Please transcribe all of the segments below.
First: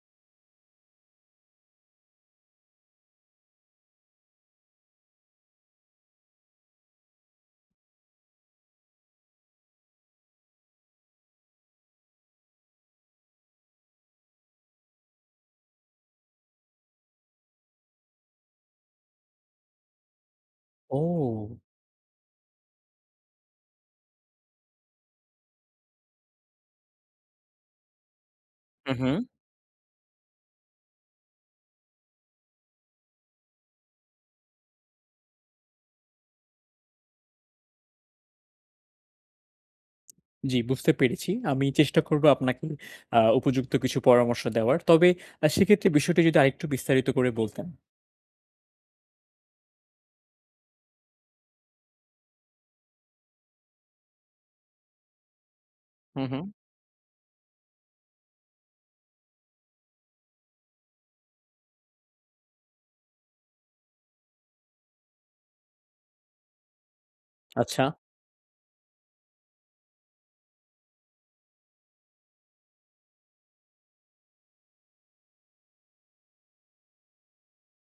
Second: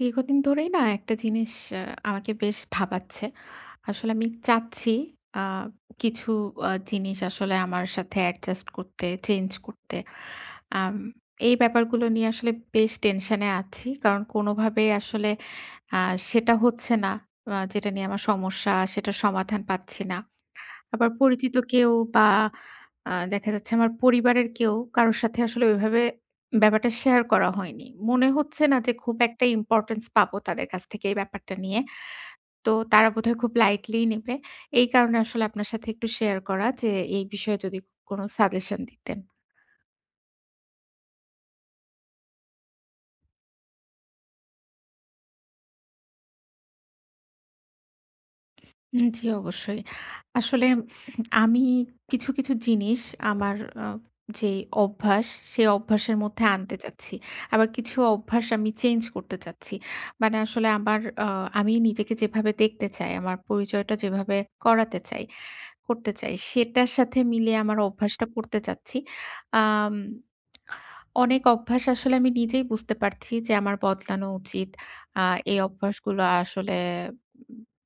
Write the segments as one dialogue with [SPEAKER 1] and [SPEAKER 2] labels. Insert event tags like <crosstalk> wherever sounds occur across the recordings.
[SPEAKER 1] দীর্ঘদিন ধরেই না একটা জিনিস আ আমাকে বেশ ভাবাচ্ছে। আসলে আমি চাচ্ছি আ কিছু আ জিনিস আসলে আমার সাথে adjust করতে, চেঞ্জ করতে। আম এই ব্যাপারগুলো নিয়ে আসলে বেশ টেনশনে আছি। কারণ কোনভাবেই আসলে আ সেটা হচ্ছে না। আ যেটা নিয়ে আমার সমস্যা, সেটার সমাধান পাচ্ছি না। আবার পরিচিত
[SPEAKER 2] ও!
[SPEAKER 1] কেউ বা আ দেখা যাচ্ছে আমার পরিবারের কেউ, কারো সাথে আসলে ওইভাবে ব্যাপারটা শেয়ার করা হয়নি। মনে হচ্ছে না যে
[SPEAKER 2] হু,
[SPEAKER 1] খুব
[SPEAKER 2] হু।
[SPEAKER 1] একটা importance পাবো তাদের কাছ থেকে এই ব্যাপারটা নিয়ে। তো তারা বোধহয় খুব lightly নিবে। এই কারণে আসলে আপনার সাথে একটু শেয়ার করা যে, এই বিষয়ে যদি কোনো সাজেশন দিতেন।
[SPEAKER 2] জি, বুঝতে পেরেছি। আমি চেষ্টা করবো আপনাকে আ উপযুক্ত কিছু পরামর্শ দেওয়ার। তবে আ সেক্ষেত্রে বিষয়টি যদি আরেকটু বিস্তারিত করে বলতেন।
[SPEAKER 1] হুম জি, অবশ্যই। আসলে আমি কিছু, কিছু জিনিস আমার অ যে অভ্যাস, সে অভ্যাসের
[SPEAKER 2] হু,
[SPEAKER 1] মধ্যে
[SPEAKER 2] হু।
[SPEAKER 1] আনতে চাচ্ছি। আবার কিছু অভ্যাস আমি চেঞ্জ করতে চাচ্ছি। মানে আসলে আমার আ আমি নিজেকে যেভাবে দেখতে চাই, আমার পরিচয়টা যেভাবে করাতে চাই করতে চাই, সেটার সাথে মিলিয়ে আমার
[SPEAKER 2] আচ্ছা।
[SPEAKER 1] অভ্যাসটা করতে চাচ্ছি। আম অনেক অভ্যাস আসলে আমি নিজেই বুঝতে পারছি যে আমার বদলানো উচিত। আ এই অভ্যাসগুলো আসলে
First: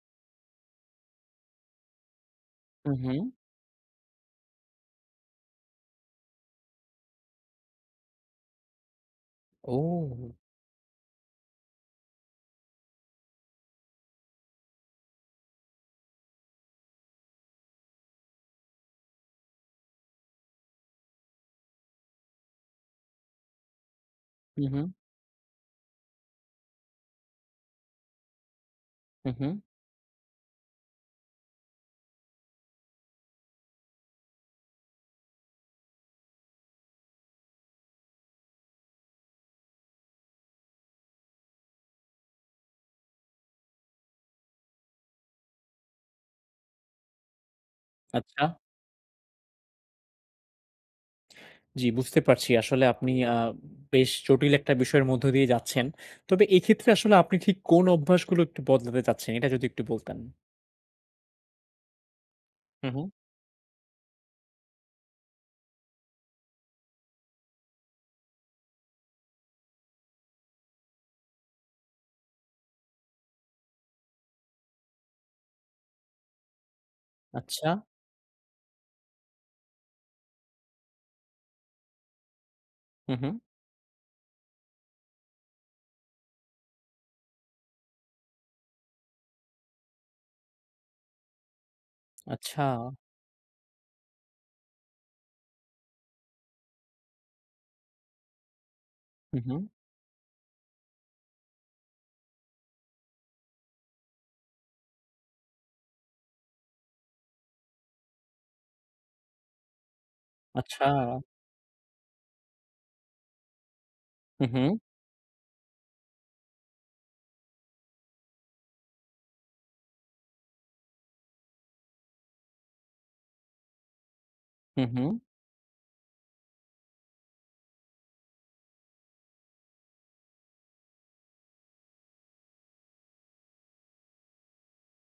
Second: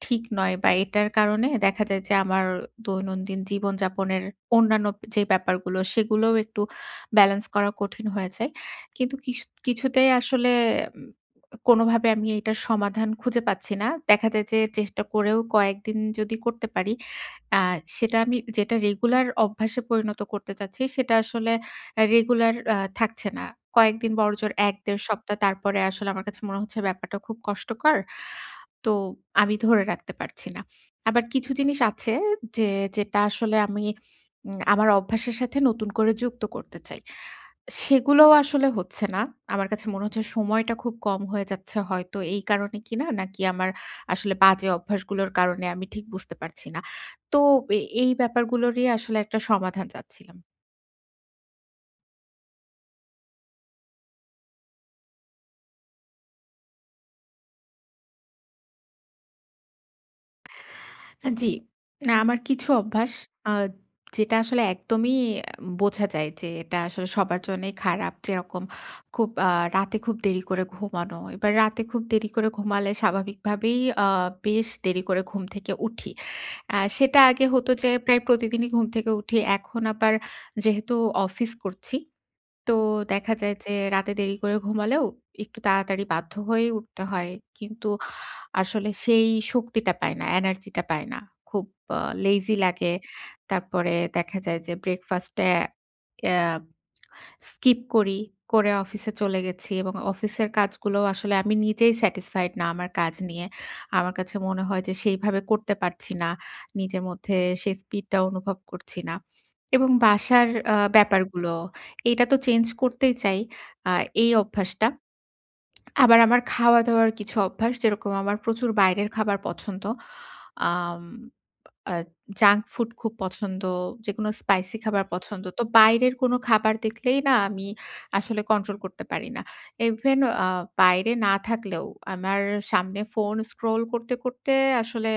[SPEAKER 1] ঠিক নয় বা এটার কারণে দেখা যায় যে আমার
[SPEAKER 2] হু, হুম।
[SPEAKER 1] দৈনন্দিন জীবনযাপনের অন্যান্য যে ব্যাপারগুলো, সেগুলোও একটু ব্যালেন্স করা কঠিন হয়ে যায়। কিন্তু কিশু কিছুতেই
[SPEAKER 2] ও!
[SPEAKER 1] আসলে কোনোভাবে আমি এইটার সমাধান খুঁজে পাচ্ছি না। দেখা যায় যে চেষ্টা করেও কয়েকদিন যদি করতে পারি, আ সেটা আমি যেটা রেগুলার অভ্যাসে পরিণত করতে চাচ্ছি, সেটা আসলে এ্যা রেগুলার আ থাকছে না। কয়েকদিন বড়জোর
[SPEAKER 2] হু, হু।
[SPEAKER 1] ১-১.৫ সপ্তাহ, তারপরে আসলে আমার কাছে মনে হচ্ছে ব্যাপারটা খুব কষ্টকর। তো
[SPEAKER 2] হু,
[SPEAKER 1] আমি
[SPEAKER 2] হু।
[SPEAKER 1] ধরে রাখতে পারছি না। আবার কিছু জিনিস আছে যে যেটা আসলে আমি উম আমার অভ্যাসের সাথে নতুন করে যুক্ত করতে চাই। সেগুলোও আসলে হচ্ছে না। আমার কাছে মনে হচ্ছে সময়টা খুব কম হয়ে যাচ্ছে হয়তো এই কারণে কিনা? নাকি আমার আসলে বাজে অভ্যাসগুলোর কারণে? আমি ঠিক বুঝতে পারছি না। তো এ এই
[SPEAKER 2] আচ্ছা।
[SPEAKER 1] ব্যাপারগুলো নিয়ে আসলে একটা সমাধান চাচ্ছিলাম।
[SPEAKER 2] জি, বুঝতে পারছি। আসলে আপনি আ বেশ জটিল একটা বিষয়ের মধ্য দিয়ে যাচ্ছেন। তবে এক্ষেত্রে আসলে আপনি ঠিক কোন অভ্যাসগুলো একটু বদলাতে চাচ্ছেন এটা যদি একটু বলতেন?
[SPEAKER 1] হ্যাঁ, জি। আমার কিছু
[SPEAKER 2] হুম, হুম।
[SPEAKER 1] অভ্যাস আ যেটা আসলে একদমই ইয়া বোঝা যায়, যে এটা আসলে সবার জন্যই খারাপ। যেরকম খুব আ রাতে খুব দেরি করে ঘুমানো। এবার রাতে খুব দেরি করে ঘুমালে স্বাভাবিকভাবেই আ বেশ দেরি করে ঘুম থেকে উঠি। আ সেটা আগে হত
[SPEAKER 2] আচ্ছা।
[SPEAKER 1] যে প্রায় প্রতিদিনই ঘুম থেকে উঠি। এখন আবার যেহেতু অফিস করছি। তো
[SPEAKER 2] হুম,
[SPEAKER 1] দেখা
[SPEAKER 2] হুম।
[SPEAKER 1] যায় যে রাতে দেরি করে ঘুমালেও একটু তাড়াতাড়ি বাধ্য হয়েই উঠতে হয়। কিন্তু আসলে সেই শক্তিটা পায় না, এনার্জি টা পায় না। খুব আ লেজি
[SPEAKER 2] আচ্ছা।
[SPEAKER 1] লাগে। তারপরে দেখা যায় যে ব্রেকফাস্ট এ এ স্কিপ করি, করে অফিসে চলে
[SPEAKER 2] হুম, হুম।
[SPEAKER 1] গেছি। এবং অফিসের কাজগুলো আসলে আমি নিজেই স্যাটিসফাইড না আমার কাজ নিয়ে। আমার কাছে মনে হয় যে সেইভাবে করতে পারছি না। নিজের মধ্যে সেই স্পিডটা অনুভব করছি না। এবং বাসার আ
[SPEAKER 2] আচ্ছা।
[SPEAKER 1] ব্যাপারগুলো, এটা তো চেঞ্জ করতেই চাই। আ এই <swallows>
[SPEAKER 2] হুম, হুম।
[SPEAKER 1] অভ্যাসটা। আবার আমার খাওয়া-দাওয়ার কিছু অভ্যাস যেরকম আমার প্রচুর বাইরের খাবার পছন্দ আম আদ জাঙ্ক ফুড খুব পছন্দ, যেকোনো স্পাইসি
[SPEAKER 2] হুম,
[SPEAKER 1] খাবার
[SPEAKER 2] হুম।
[SPEAKER 1] পছন্দ, তো বাইরের কোনো খাবার দেখলেই না আমি আসলে কন্ট্রোল করতে পারি না। ইভেন আ বাইরে না থাকলেও আমার সামনে ফোন স্ক্রল করতে, করতে আসলে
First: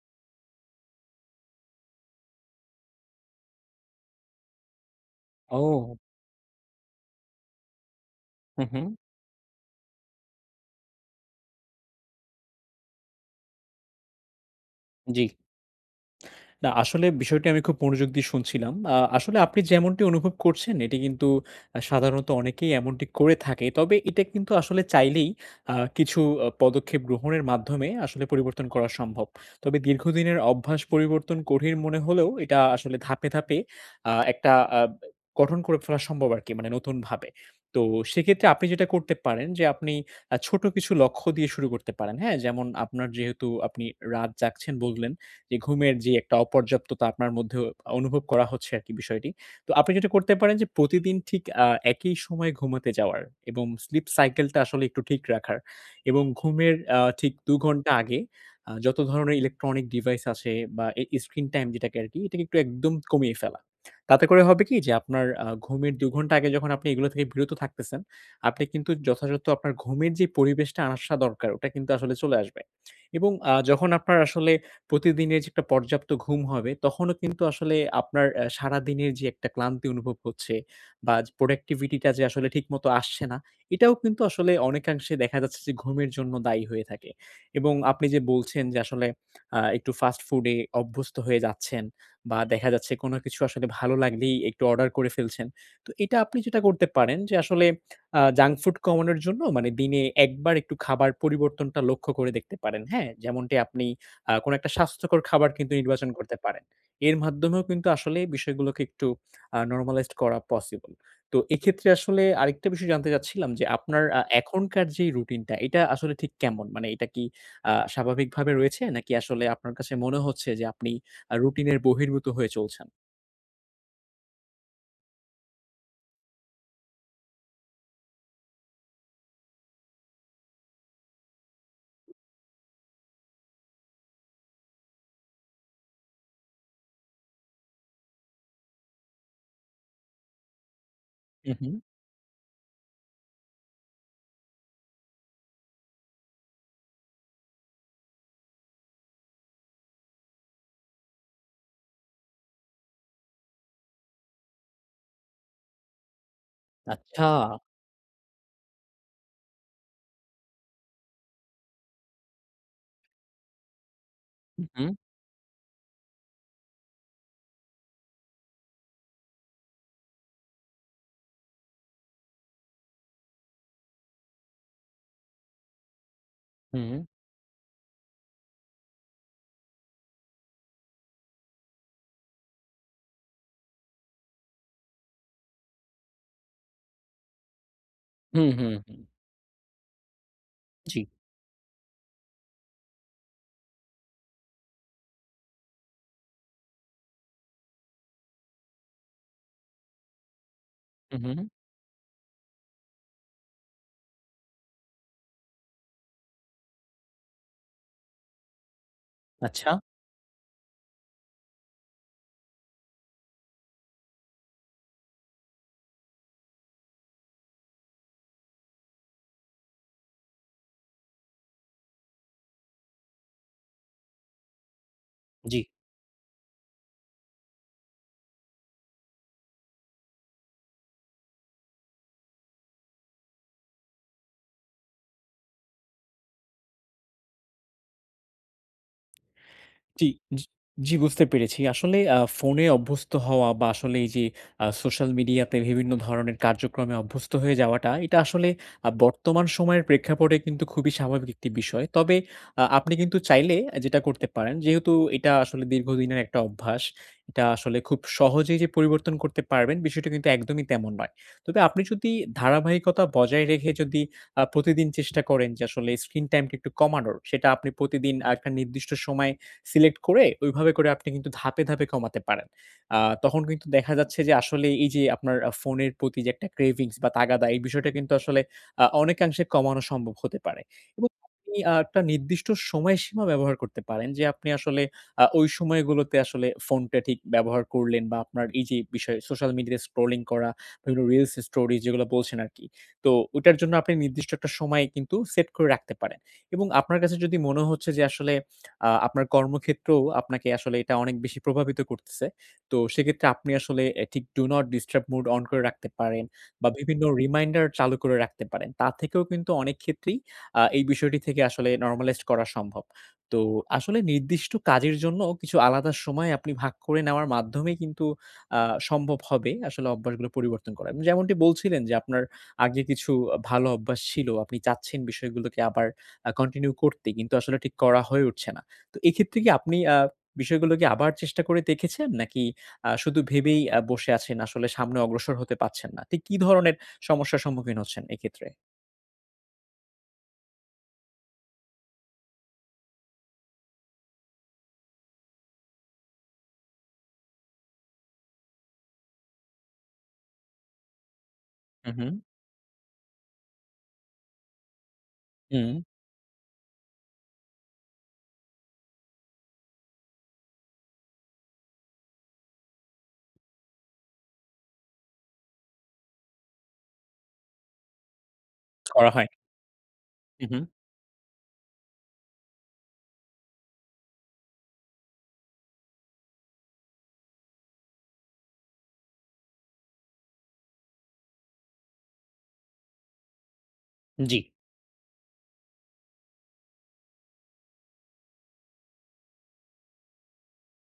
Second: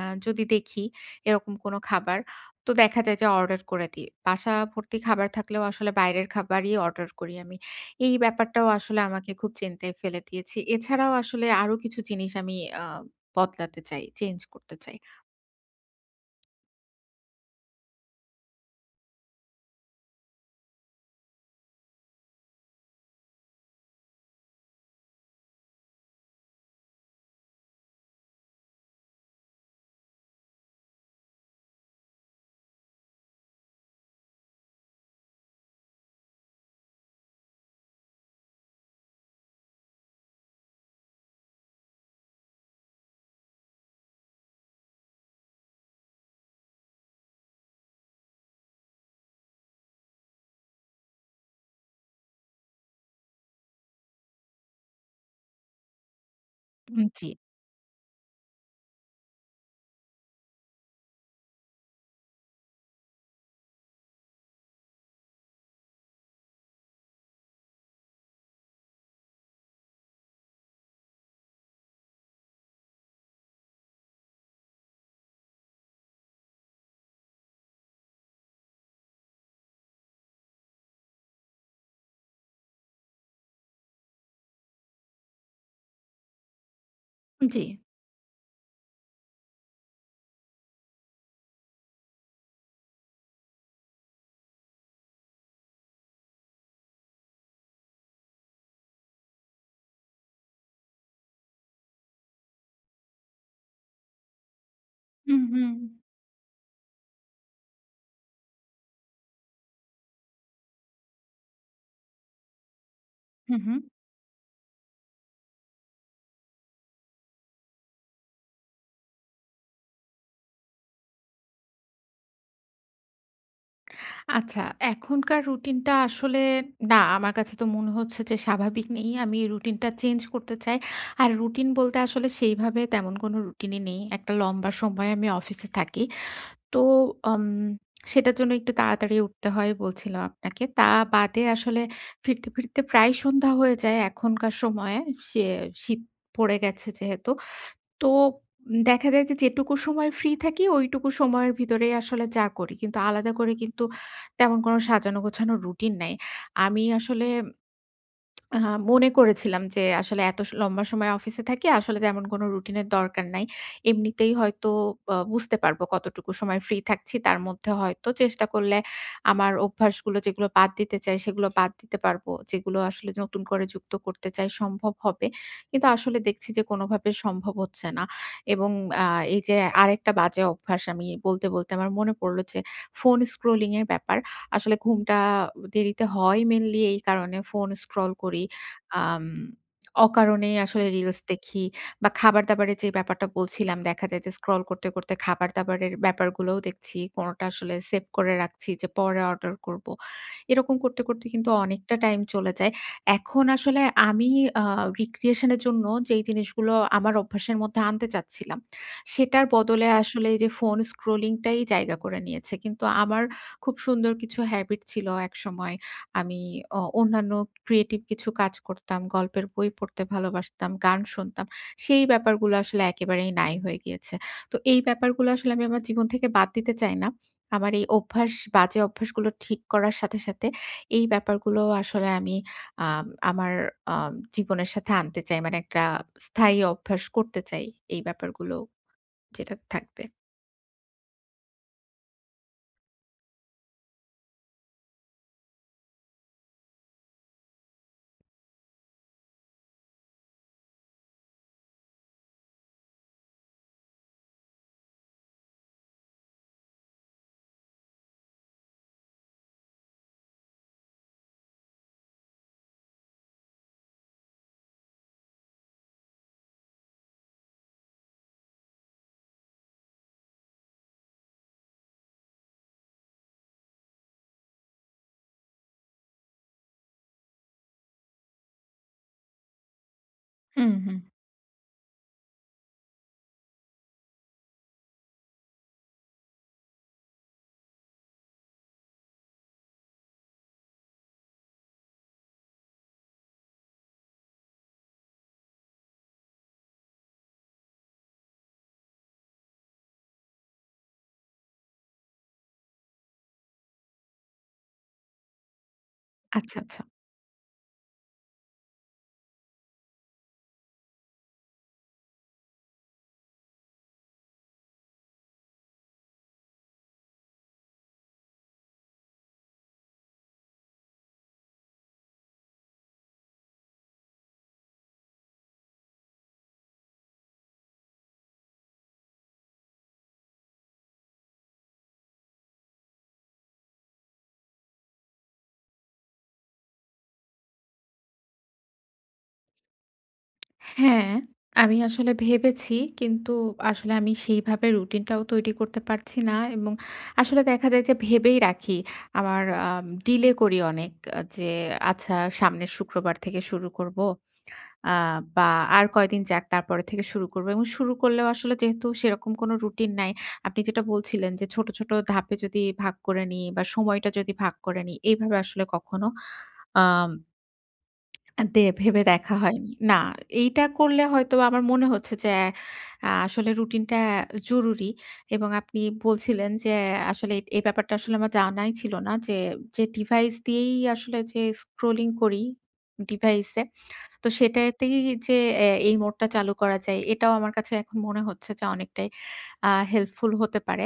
[SPEAKER 1] আ যদি দেখি, এরকম কোন খাবার তো দেখা যায় যে অর্ডার করে দিই। বাসা ভর্তি খাবার থাকলেও আসলে
[SPEAKER 2] ওউ!
[SPEAKER 1] বাইরের খাবারই অর্ডার করি আমি। এই
[SPEAKER 2] হুম,
[SPEAKER 1] ব্যাপারটাও
[SPEAKER 2] হুম।
[SPEAKER 1] আসলে আমাকে খুব চিন্তায় ফেলে দিয়েছি। এছাড়াও আসলে আরো কিছু জিনিস আমি আ বদলাতে চাই, চেঞ্জ করতে চাই।
[SPEAKER 2] জি। না, আসলে বিষয়টি আমি খুব মনোযোগ দিয়ে শুনছিলাম। আ আসলে আপনি যেমনটি অনুভব করছেন এটি কিন্তু আ সাধারণত অনেকেই এমনটি করে থাকে। তবে এটা কিন্তু আসলে চাইলেই আ কিছু আ পদক্ষেপ গ্রহণের মাধ্যমে আসলে পরিবর্তন করা সম্ভব। তবে দীর্ঘদিনের অভ্যাস পরিবর্তন কঠিন মনে হলেও এটা আসলে ধাপে, ধাপে আ একটা আ গঠন করে ফেলা সম্ভব আরকি মানে নতুনভাবে। তো সেক্ষেত্রে আপনি যেটা করতে পারেন যে আপনি আ ছোট কিছু লক্ষ্য দিয়ে শুরু করতে পারেন। হ্যাঁ? যেমন আপনার যেহেতু আপনি রাত জাগছেন বললেন, যে ঘুমের যে একটা অপর্যাপ্ততা আপনার মধ্যেও অনুভব করা হচ্ছে আরকি বিষয়টি। তো আপনি যেটা করতে পারেন যে প্রতিদিন ঠিক আ একই সময়ে ঘুমাতে যাওয়ার। এবং স্লিপ সাইকেলটা আসলে একটু ঠিক রাখার। এবং ঘুমের আ
[SPEAKER 1] উম জি।
[SPEAKER 2] ঠিক ২ ঘন্টা আগে আ যত ধরনের ইলেকট্রনিক ডিভাইস আছে বা এ স্ক্রিন টাইম যেটাকে আরকি এটাকে একদম কমিয়ে ফেলা। তাতে করে হবে কি যে আপনার আ ঘুমের ২ ঘন্টা আগে যখন আপনি এগুলো থেকে বিরত থাকতেছেন, আপনি কিন্তু যথাযথ আপনার ঘুমের যে পরিবেশটা আসা দরকার ওটা কিন্তু আসলে চলে আসবে। এবং আ যখন আপনার আসলে প্রতিদিনের যে একটা পর্যাপ্ত ঘুম হবে, তখনও কিন্তু আসলে আপনার এ সারাদিনের যে একটা ক্লান্তি অনুভব করছে বা যে প্রোডাক্টিভিটি টা যে আসলে ঠিক মত আসছে না। এটাও কিন্তু আসলে অনেকাংশে দেখা যাচ্ছে যে ঘুমের জন্য দায়ী হয়ে থাকে। এবং
[SPEAKER 1] জি।
[SPEAKER 2] আপনি যে বলছেন যে আসলে আ একটু ফাস্ট ফুড এ অভ্যস্ত হয়ে যাচ্ছেন বা দেখা যাচ্ছে কোনো কিছু আসলে ভালো লাগলেই একটু অর্ডার করে ফেলছেন। তো এটা আপনি যেটা করতে পারেন, যে আসলে আ জাঙ্ক ফুড কমানোর জন্য মানে দিনে একবার একটু খাবার পরিবর্তনটা লক্ষ্য করে দেখতে পারেন। হ্যাঁ? যেমনটি আপনি আ কোনো একটা স্বাস্থ্যকর
[SPEAKER 1] হুম,
[SPEAKER 2] খাবার কিন্তু
[SPEAKER 1] হুম।
[SPEAKER 2] নির্বাচন করতে পারেন। এর মাধ্যমেও কিন্তু আসলে বিষয়গুলোকে একটু আ নরমালাইজড করা পসিবল। তো এক্ষেত্রে আসলে আরেকটা বিষয় জানতে চাচ্ছিলাম
[SPEAKER 1] হুম,
[SPEAKER 2] যে
[SPEAKER 1] হুম।
[SPEAKER 2] আপনার আ এখনকার যেই রুটিন টা এটা আসলে ঠিক কেমন? মানে এটা কি আ স্বাভাবিকভাবে রয়েছে নাকি আসলে আপনার কাছে মনে হচ্ছে যে আপনি আ রুটিনের বহির্ভূত হয়ে চলছেন?
[SPEAKER 1] আচ্ছা, এখনকার রুটিন টা আসলে না, আমার কাছে তো মনে হচ্ছে যে স্বাভাবিক নেই। আমি রুটিন টা চেঞ্জ করতে চাই। আর রুটিন বলতে আসলে সেইভাবে তেমন কোনো রুটিন ই নেই। একটা লম্বা সময়ে আমি অফিসে থাকি। তো আম সেটার জন্য একটু তাড়াতাড়ি উঠতে হয় বলছিলাম আপনাকে। তা বাদে
[SPEAKER 2] হুম, হুম।
[SPEAKER 1] আসলে ফিরতে, ফিরতে প্রায় সন্ধ্যা হয়ে যায় এখনকার সময়ে সে শীত পড়ে গেছে যেহেতু। তো উম দেখা যায় যে যেটুকু সময় ফ্রি থাকি ঐটুকু সময়ের ভিতরেই আসলে যা করি। কিন্তু আলাদা করে কিন্তু তেমন কোন সাজানো গোছানো রুটিন নাই। আমি
[SPEAKER 2] আচ্ছা।
[SPEAKER 1] আসলে আ মনে করেছিলাম যে আসলে এত স লম্বা সময় অফিসে থাকি। আসলে তেমন কোন রুটিনের দরকার নাই। এমনিতেই
[SPEAKER 2] হুম,
[SPEAKER 1] হয়তো
[SPEAKER 2] হুম।
[SPEAKER 1] অ্যা বুঝতে পারবো কতটুকু সময় ফ্রি থাকছি। তার মধ্যে হয়তো চেষ্টা করলে আমার অভ্যাসগুলো যেগুলো বাদ দিতে চাই সেগুলো বাদ দিতে পারবো। যেগুলো আসলে নতুন করে যুক্ত করতে চাই সম্ভব হবে। কিন্তু আসলে দেখছি যে,
[SPEAKER 2] হুম।
[SPEAKER 1] কোনভাবে সম্ভব হচ্ছে না। এবং অ্যা এইযে আরেকটা বাজে অভ্যাস আমি বলতে, বলতে আমার মনে পড়লো যে, ফোন স্ক্রলিং এর ব্যাপার। আসলে ঘুমটা দেরিতে হয় মেইনলি এই কারণে, ফোন স্ক্রল করি।
[SPEAKER 2] হুম, হুম, হুম।
[SPEAKER 1] আম অকারণেই আসলে
[SPEAKER 2] জ্বি।
[SPEAKER 1] রিলস দেখি বা খাবার দাবারের যে ব্যাপারটা বলছিলাম, দেখা যায় যে স্ক্রল করতে, করতে খাবার দাবারের ব্যাপারগুলোও দেখছি। কোনটা আসলে সেভ করে রাখছি যে পরে অর্ডার করবো। এরকম করতে,
[SPEAKER 2] হুম,
[SPEAKER 1] করতে কিন্তু
[SPEAKER 2] হুম।
[SPEAKER 1] অনেকটা টাইম চলে যায়। এখন আসলে আমি অ্যা রিক্রিয়েশন এর জন্য যেই জিনিসগুলো আমার অভ্যাসের মধ্যে আনতে চাচ্ছিলাম, সেটার
[SPEAKER 2] আচ্ছা।
[SPEAKER 1] বদলে আসলে এইযে, ফোন স্ক্রলিং টাই জায়গা করে নিয়েছে। কিন্তু আমার খুব সুন্দর কিছু হেবিট ছিলো একসময়। আমি অ অন্যান্য ক্রিয়েটিভ কিছু কাজ করতাম, গল্পের বই পড়তে ভালোবাসতাম, গান শুনতাম। সেই ব্যাপারগুলো আসলে একেবারেই নাই হয়ে গিয়েছে। তো এই ব্যাপারগুলো আসলে
[SPEAKER 2] জ্বি।
[SPEAKER 1] আমি আমার জীবন থেকে বাদ দিতে চাই না। আমার এই অভ্যাস, বাজে অভ্যাসগুলো ঠিক করার সাথে, সাথে এই ব্যাপারগুলো আসলে আমি আম আমার অ্যা জীবনের সাথে আনতে চাই। মানে একটা স্থায়ী অভ্যাস করতে চাই এই ব্যাপারগুলো যেটাতে থাকবে।
[SPEAKER 2] টি জি, জি, বুঝতে পেরেছি। আসলে অ্যা ফোনে অভ্যস্ত হওয়া বা আসলে এইযে, অ্যা সোশ্যাল মিডিয়া পে বিভিন্ন ধরনের কার্যক্রমে অভ্যস্ত হয়ে যাওয়াটা এটা আসলে আ বর্তমান সময়ের প্রেক্ষাপটে কিন্তু খুবই স্বাভাবিক একটি বিষয়। তবে অ্যা আপনি কিন্তু চাইলে অ্যা যেটা করতে পারেন যেহেতু এটা আসলে দীর্ঘদিনের একটা অভ্যাস। এটা আসলে খুব সহজেই যে, পরিবর্তন করতে পারবেন বিষয়টা কিন্তু একদমই তেমন নয়। তবে আপনি যোদি ধারাবাহিকতা বজায় রেখে যদি, আ প্রতিদিন চেষ্টা করেন যে, আসলে স্ক্রিন টাইম টা একটু কমানোর। সেটা আপনি প্রতিদিন আ একটা নির্দিষ্ট সময় সিলেক্ট করে ওইভাবে করে আপনি কিন্তু ধাপে, ধাপে কমাতে পারেন। আ তখন কিন্তু দেখা যাচ্ছে যে, আসলে এইযে আপনার আ ফোনের প্রতি যে একটা ক্রেভিংস বা তাগাদা এই বিষয়টা কিন্তু আসলে আ অনেকাংশে কমানো সম্ভব হতে পারে।
[SPEAKER 1] হুম, হু।
[SPEAKER 2] এবং আপনি আ একটা নির্দিষ্ট সময়সীমা ব্যবহার করতে পারেন। যে আপনি আসলে আ ওই সময়গুলোতে আসলে ফোনটা ঠিক ব্যবহার করলেন। বা আপনার এইযে বিষয় সোশ্যাল মিডিয়া স্ক্রোলিং করা বিভিন্ন রিলস স্টোরি যেগুলো বলছেন আরকি। তো ওইটার জন্য আপনি নির্দিষ্ট একটা সময় কিন্তু সেট করে রাখতে পারেন। এবং আপনার কাছে যদি মনে হচ্ছে যে, আসলে আ আপনার কর্মক্ষেত্রেও আপনাকে আসলে এটা অনেক বেশি প্রভাবিত করতেছে। তো সেক্ষেত্রে আপনি আসলে এ ঠিক Do Not Disturb Mode on করে রাখতে পারেন।
[SPEAKER 1] আচ্ছা,
[SPEAKER 2] বা
[SPEAKER 1] আচ্ছা।
[SPEAKER 2] বিভিন্ন রিমাইন্ডার চালু করে রাখতে পারেন। তার থেকেও কিন্তু অনেক ক্ষেত্রেই অ্যা এই বিষয়টি থেকে আসলে নরমালাইজড করা সম্ভব। তো আসলে নির্দিষ্ট কাজের জন্য কিছু আলাদা সময় আপনি ভাগ করে নেওয়ার মাধ্যমেই কিন্তু অ্যা সম্ভব হবে। আসলে অভ্যাসগুলো পরিবর্তন করা। যেমনটি বলছিলেন যে, আপনার আগে কিছু আ ভালো অভ্যাস ছিলো, আপনি চাচ্ছেন বিষয়গুলোকে আবার অ্যা কন্টিনিউ করতে কিন্তু আসলে ঠিক করা হয়ে উঠছে না। তো এক্ষেত্রে কি আপনি অ্যা বিষয়গুলো কি আবার চেষ্টা করে দেখেছেন? নাকি অ্যা শুধু ভেবেই অ্যা বসে আছেন? আসলে সামনে অগ্রসর হতে পারছেন না? ঠিক কী ধরনের সমস্যার সম্মুখীন হচ্ছেন এক্ষেত্রে?
[SPEAKER 1] হ্যাঁ, আমি আসলে ভেবেছি কিন্তু আসলে আমি সেইভাবে রুটিন টাও তৈরি করতে পারছি না এবং আসলে দেখা যায় যে ভেবেই রাখি আমার আম ডিলে করি অনেক আ যে
[SPEAKER 2] হু,
[SPEAKER 1] আচ্ছা,
[SPEAKER 2] হু।
[SPEAKER 1] সামনের শুক্রবার থেকে শুরু করব আ বা
[SPEAKER 2] হুম।
[SPEAKER 1] আর কয়দিন যাক তারপরে থেকে শুরু করব এবং শুরু করলেও আসলে যেহেতু সেরকম কোন রুটিন নাই। আপনি যেটা বলছিলেন যে ছোট, ছোট ধাপে যদি ভাগ করে নি বা সময়টা যদি ভাগ করে নি এইভাবে আসলে কখনো আম <clicks tongue> দে ভেবে
[SPEAKER 2] করা হয়।
[SPEAKER 1] দেখা হয়নি। না,
[SPEAKER 2] হু,
[SPEAKER 1] এইটা
[SPEAKER 2] হু।
[SPEAKER 1] করলে হয়তো বা আমার মনে হচ্ছে যে অ্যা আসলে রুটিনটা জরুরি এবং আপনি বলছিলেন যে অ্যা আসলে এই, এই ব্যাপারটা আসলে আমার জানাই ছিল না। যে, যে ডিভাইস দিয়েই আসলে যে স্ক্রলিং করি, ডিভাইস এ। তো
[SPEAKER 2] জ্বি।
[SPEAKER 1] সেটাতেই যে অ্যা এই মোডটা চালু করা যায় এটাও আমার কাছে এখন মনে হচ্ছে যে অনেকটাই আ হেল্পফুল হতে পারে।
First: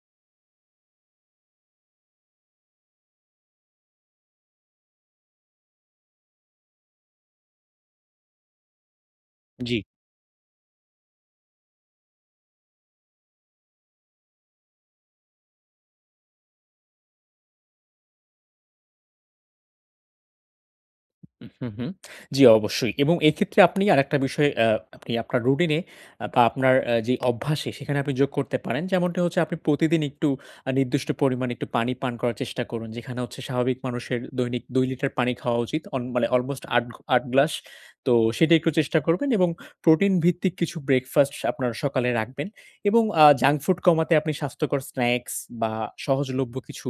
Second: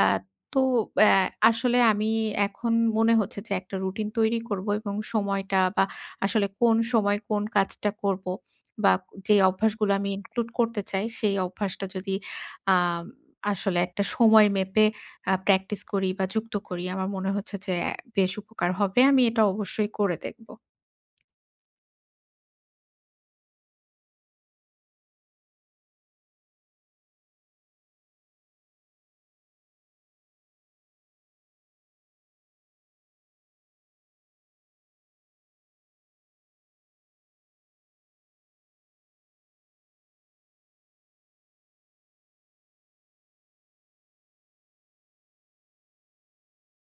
[SPEAKER 1] অ্যা তো অ্যা আসলে আমি এখন মনে হচ্ছে যে একটা রুটিন তৈরি করব এবং সময়টা বা আসলে কোন সময় কোন কাজটা করব বা কো যে
[SPEAKER 2] জ্বি।
[SPEAKER 1] অভ্যাসগুলা আমি ইনক্লুড করতে চাই সেই অভ্যাসটা যদি আম আসলে একটা সময় মেপে আ প্র্যাকটিস করি বা যুক্ত করি আমার মনে হচ্ছে যে অ্যা বেশ উপকার হবে। আমি এটা অবশ্যই করে দেখব।
[SPEAKER 2] হু, হুম। জ্বী, অবশ্যই। এবং এইক্ষেত্রে আপনি আরেকটা বিষয় আ আপনি আপনার রুটিনে আ বা আপনার আ যে অভ্যাসে, সেখানে আপনি যোগ করতে পারেন। যেমনটা হচ্ছে আপনি প্রতিদিন একটু আ নির্দিষ্ট পরিমাণ, একটু পানি পান করার চেষ্টা করুন। যেখানে হচ্ছে স্বাভাবিক মানুষের, দৈনিক ২ লিটার পানি খাওয়া উচিত। অন মানে অলমোস্ট ৮ ঘ ৮ গ্লাস। তো, সেটাই একটু চেষ্টা করবেন এবং প্রোটিন ভিত্তিক কিছু ব্রেকফাস্ট আপনার সকালে রাখবেন। এবং আ জাঙ্ক ফুড কমাতে আপনি স্বাস্থ্যকর স্ন্যাক্স বা সহজলভ্য কিছু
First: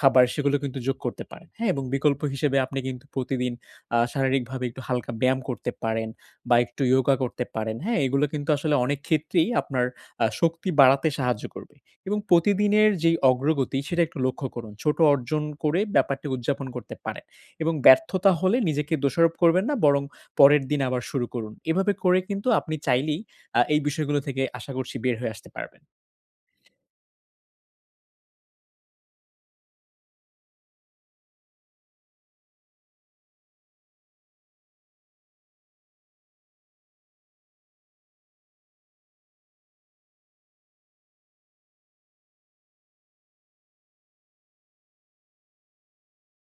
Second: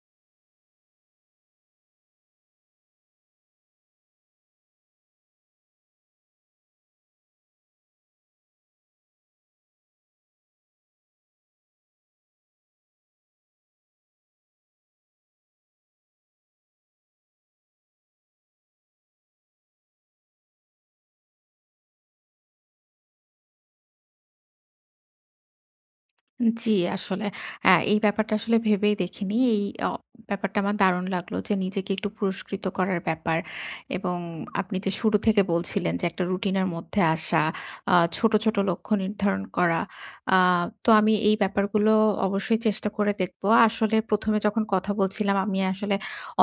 [SPEAKER 2] খাবার, সেগুলো কিন্তু যোগ করতে পারেন। হ্যা? এবং বিকল্প হিসেবে আপনি কিন্তু প্রতিদিন আ শারীরিকভাবে একটু হালকা ব্যায়াম করতে পারেন, বা একটু ইয়োগা করতে পারেন। হ্যাঁ? এগুলো কিন্তু আসলে অনেক ক্ষেত্রেই, আপনার আ শক্তি বাড়াতে সাহায্য করবে। এবং প্রতিদিনের যে অগ্রগতি, সেটা একটু লক্ষ্য করুন। ছোট অর্জন করে, ব্যাপারটি উদযাপন করতে পারেন। এবং ব্যর্থতা হলে নিজেকে দোষারোপ করবেন না, বরং পরের দিন আবার শুরু করুন। এভাবে করে কিন্তু আপনি চাইলেই, আ এই বিষয়গুলো থেকে, আশা করছি বের হয়ে আসতে পারবেন।
[SPEAKER 1] জ্বী, আসলে। অ্যা এই ব্যাপারটা আসলে ভেবেই দেখিনি। এই অ ব্যাপারটা আমার দারুণ লাগলো যে, নিজেকে একটু পুরস্কৃত করার ব্যাপার। এবং আপনি যে শুরু থেকে বলছিলেন যে, একটা রুটিন এর মধ্যে আসা, আ ছোট, ছোট লক্ষ্য নির্ধারণ করা। আ তো, আমি এই ব্যাপারগুলো অবশ্যই চেষ্টা করে দেখব। আসলে প্রথমে যখন কথা বলছিলাম আমি আসলে,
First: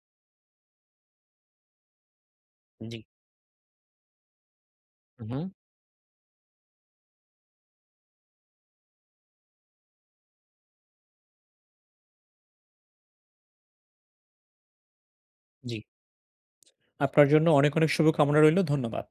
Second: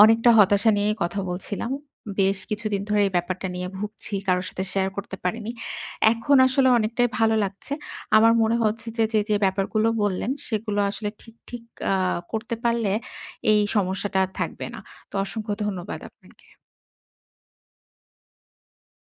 [SPEAKER 1] অনেকটা হতাশা নিয়েই কথা বলছিলাম। বেশ কিছুদিন ধরে,
[SPEAKER 2] জ্বী।
[SPEAKER 1] এই ব্যাপারটা নিয়ে ভুগছি। কারো সাথে শেয়ার করতে
[SPEAKER 2] হু,
[SPEAKER 1] পারিনি।
[SPEAKER 2] হুম।
[SPEAKER 1] এখন আসলে, অনেকটাই ভালো লাগছে। আমার মনে হচ্ছে যে যে, যে ব্যাপারগুলো বললেন, সেগুলো আসলে ঠিক ঠিক আ করতে পারলে, এই সমস্যাটা আর থাকবে না। তো, অসংখ্য
[SPEAKER 2] জ্বী।
[SPEAKER 1] ধন্যবাদ আপনাকে।
[SPEAKER 2] আপনার জন্য অনেক, অনেক শুভ কামনা রইল। ধন্যবাদ।